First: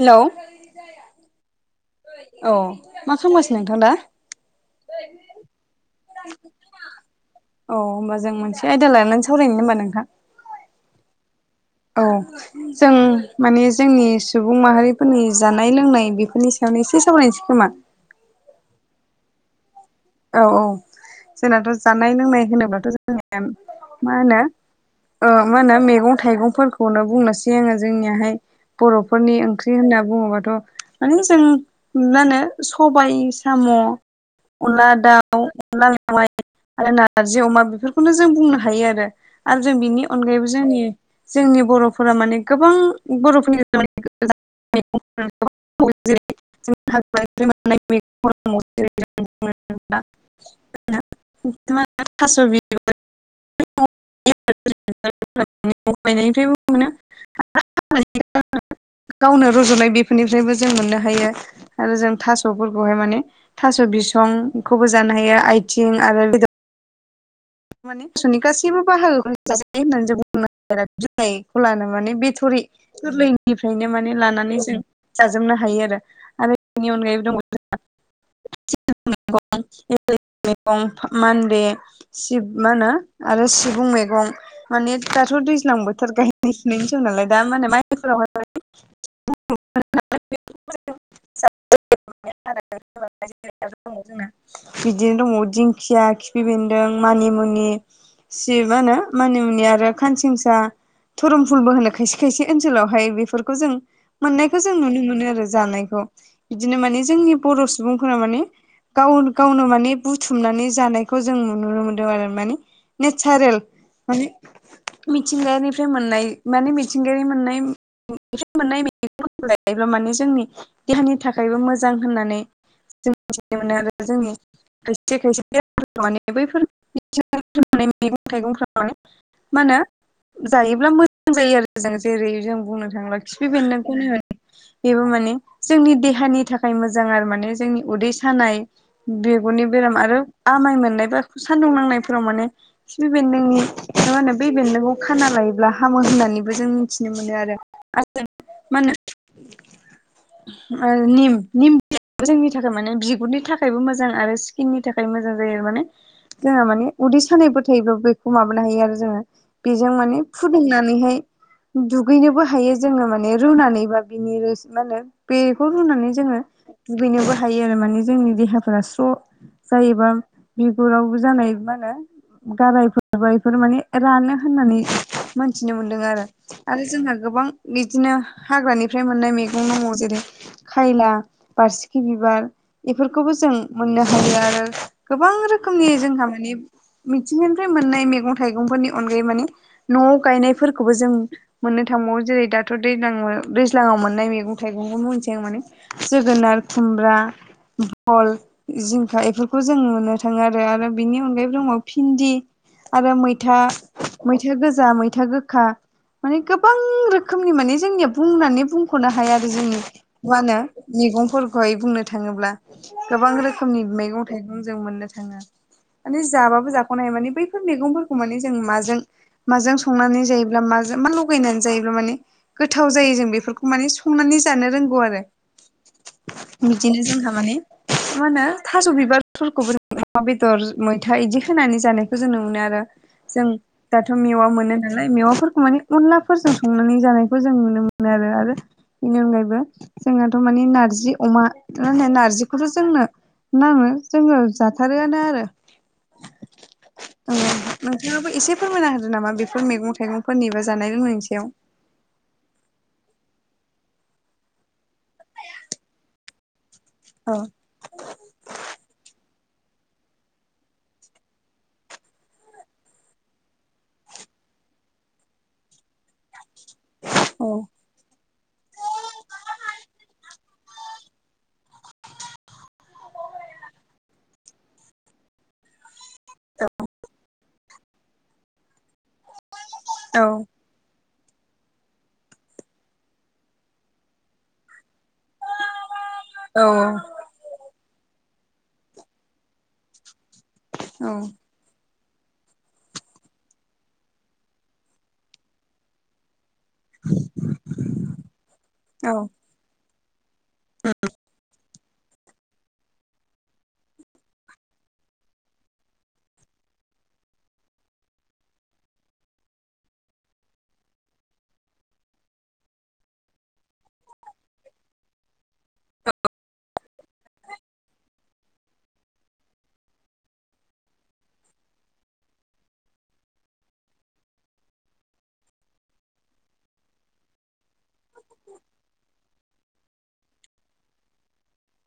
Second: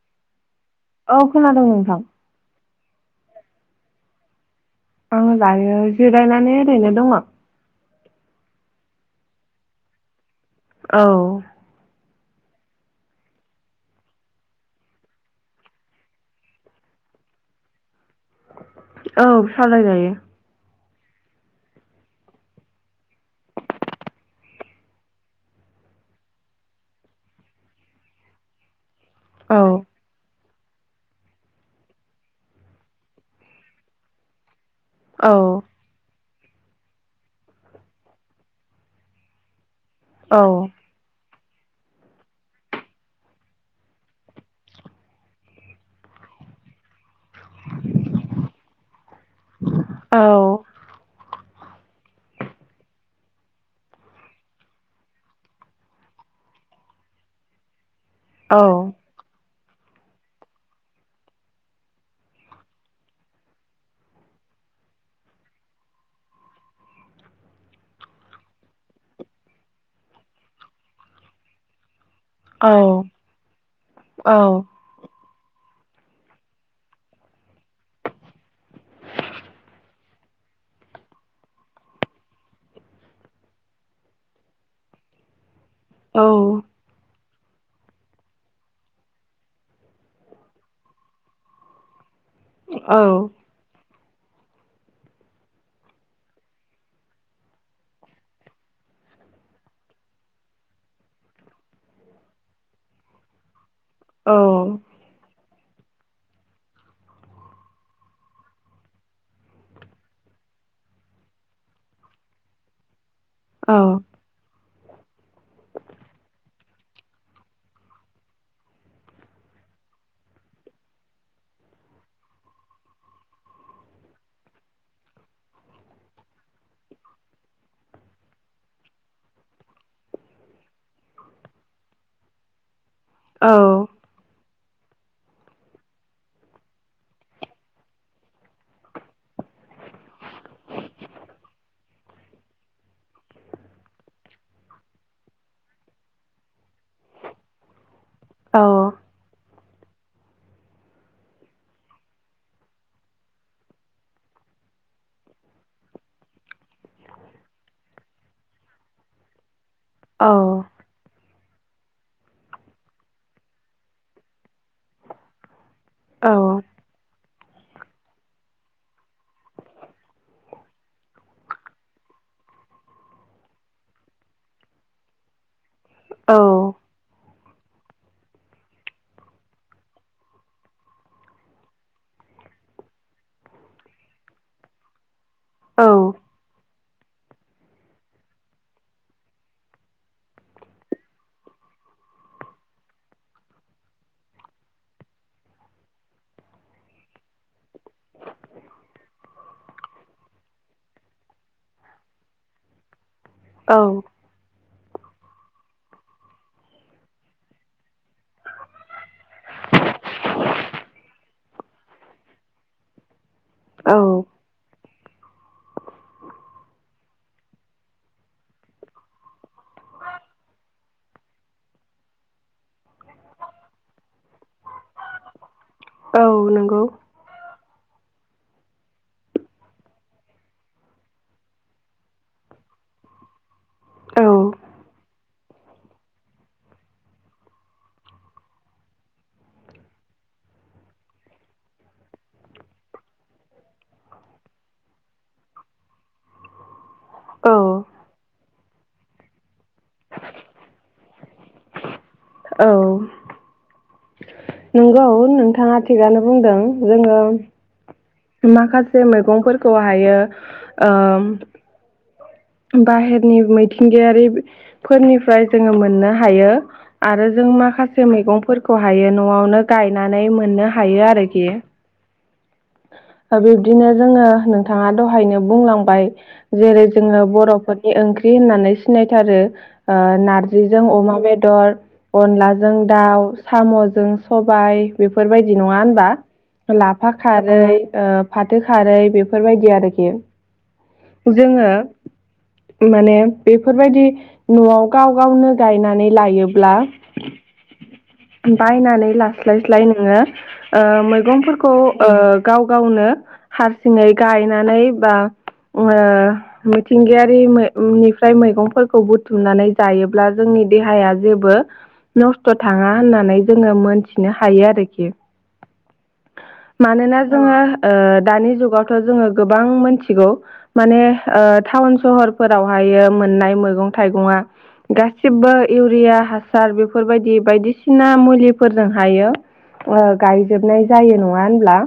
Hello? औ खोनादों नोंथां। औ मा खामगासिनो नोंथां दा? आङो दायो जिरायनानै ओरैनो दङ। अ होनोमबा जों मोनसे आयदा लानानै सावरायनो होमबा नोंथां। औ औ। जों माने जोंनि सुबुं माहारिफोरनि जानाय लोंनाय बेफोरनि सायावनो एसे सावरायनोसै खोमा औ सावराय जायो। औ औ जोंनाथ' जानाय लोंनाय होनोब्लाथ' जोंनि मा होनो मा होनो मैगं थाइगंफोरखौनो बुंनोसै आङो जोंनियाहाय बर'फोरनि औ ओंख्रि होनना बुङोबाथ' माने जों मा होनो सबाय साम' उलार औ माय आरो नारजि अमा बेफोरखौनो जों बुंनो हायो आरो आरो जों बिनि औ अनगायैबो जोंनि जोंनि बर'फोरा माने गोबां बर'फोरनि ै आरो थास' बि ायनायनिफ्रायबो मोनो औ गावनो रज'नाय बेफोरनिफ्रायबो जों मोननो हायो आरो जों थास'फोरखौहाय माने थास' बिसंखौबो जानो हायो आथिं आरो माने आस आसुनि गासैबो बाहागो होननानै जों बुंनो जनायखौ लानो माने बे सुरि औ गोरलैनिफ्रायनो माने औ लानानै जों जाजोबनो हायो आरो आरो बेनि अनगायैबो दङ जोंहा मैगं मैगं मानद सिब मा होनो आरो सिबुं मैगं माने दाथ' दैज्लां बोथोर औ गायनाय न जों नालाय दा माने माइफोरावहाय औ दङ जोंना बिदिनो दङ दिंखिया खिफि बेन्दों मानिमुनि सिबआ होनो मानि मुनि आरो खानसिंसा धरम फुलबो होनो खायसे खायसे ओनसोलावहाय बेफोरखौ जों मोननायखौ जों नुनो मोनो आरो जानायखौ बिदिनो माने जोंनि बर' सुबुंफोरा मान गाव गावनो माने बुथुमनानै जानायखौ जोंुनो मोन आरो मान नेचारेल औ मान मिथिंगायारिानिफ्राय मोननाय माने मिथिंगायारि मोननाय मोननाय मेग लायोब्ला माने जोंनि देहानि थाखायबो मोजां होननानै जों मिथिनो मोनो आरो जोंनि खथि खायसे बेरामफोरखौ माने बैफोर मैगं थाइगंफ माने मा होनो जायोब्ला मोजां जायो आरो जों जेरै जों बुंनो थाङोब्ला खिफि औ बेन्दों ने बेबो माने जोंनि देहानि थाखाय मोजां आरो माने जोंनि उदै सानाय बेगुरनि बेराम आरो आमाय मोननाय बा सान्दुं नांनायफोराव माने बेन् नोंनि मार म होनो ब बेन् नोंखौ खाना लायोब्ला हामो होननानैबो जों मिथिनो मोनो आरो मान निम निम जोंनि थाखाय माने बिगुरनि थाखायबो मोजां आरो स्किननि थाखाय जायो माने जोंहा माने उदै सानायफोर थायोब्लाबो बेखौ माबानो हायो आरो जोङो। बेजों माने फुदुंनानैहाय दुगैनोबो हायो जोङो माने रुनानैबा बिनि मा होनो बेखौ रुनानै औ जोङो दुगैनोबो हायो आरो माने जोंनि देहाफोरा स्र' जायोबा बेगुरावबो जानाय मा होनो गारायफोर बेफोर माने रानो होननानै मोनथिनो मोन्दों आरो आरो जोंहा गोबां बिदिनो हाग्रानिफ्राय मोननाय मैगं दङ जेरै खायला बारसिखि बिबार बेफोरखौबो जों मोननो हायो आरो। गोबां रोखोमनि जोंहा माने मिथिंगानिफ्राय मोननाय मैगं थाइगंफोरनि अनगायै माने न'आव गायनायफोरखौबो जों मोननो थांबावो जेरै दाथ' दैज्लां दैज्लाङाव मोननाय मैगं थाइगंखौबो मोनसे आं माने जोगोनार खुमब्रा बल जिंखा बेफोरखौ जों नुनो थाङो आरो आरो बिनि अनगायै दङ भिन्दि आरो मैथा मैथा गोजा, मैथा गोखा माने गोबां रोखोमनि माने जोंनिया बुंनानै बुंख'नो हाया आरो जोंनि मा होनो मैगंफोरखौहाय बुंनो थांङोब्ला गोबां रोखोमनि औ मैगं जों मोननो थांङा माने जाबाबो जाख'नो हाया माने बैफोर मैगंफोरखौ माने जों माजों माजों संनानै जायोब्ला माजों मा लगायनानै जायोब्ला माने गोथाव जायो जों बेफोरखौ माने संनानै जानो रोंगौ आरो। औ नंगौ बिदिनो जोंहा माने मा होनो थास' बिबार [inaudible] अमा बेदर मैथा इदि होनानै जानायखौ जों नु मोनो आरो जों दाथ' औ मेवा मोनो नालाय मेवाफोरखौ माने अनलाफोरजों संनानै जानायखौ जों नुनो मोनो आरो आरो बेनि अनगायैबो जोंनाथ' माने नार्जि अमा मा होनो नार्जिखौथ' जोंनो नांङो जोंङो जाथारोआनो आरो औ नोंथांङाबो एसे फोरमायना होदो नामा बेफोर मैगं थाइगंफोरनिबो जानाय लोंनायनि सायाव औ नंगौ नोंथांङा थिगानो बुंदों जोंङो औ माखासे मैगंफोरखौ हायो ओ बाहेरनि मिथिंगायारिफोरनिफ्राय जोंङो मोननो हायो। आरो जों औ माखासे मैगंफोरखौहायो न'आवनो गायनानै मोननो हायो आरोखि। बिब्दिनो जोंङो नोंथाङा दहायनो बुंलांबाय जेरै जोंङो बर'फोर जे ओंख्रि होननानै सिनायथारो ओ औ नारजिजों अमा बेदर अनलाजों दाउ साम'जों सबाय बेफोरबायदि नंङा होनबा औ लाफा खारै ओ फाथो खारै बेफोरबायदि आरोखि जोंङो माने बेफोरबायदि न'आव गाव गावनो गायनानै लायोब्ला औ बायनानै लास्लायस्लाय नोंङो ओ मैगंफोरखौ ओ गाव गावनो हारसिङै गायनानै बा ओ मिथिंगायारिनिफ्राय मैगंफोरखौ बुथुमनानै जायोब्ला जोंनि देहाया जेबो नस्थ' थांङा होननानै जोंङो मोनथिनो हायो आरोखि। मानोना जोंङो ओ दानि जुगावथ' जोंङो गोबां मिथिगौ माने ओ टाउन सहरफोरावहायो मोननाय मैगं थाइगंफोरा गासिबो इउरिया हासार बेफोरबायदि बायदिसिना मुलिफोरजों हायो ओ गायजोबनाय जायो नंङा होनब्ला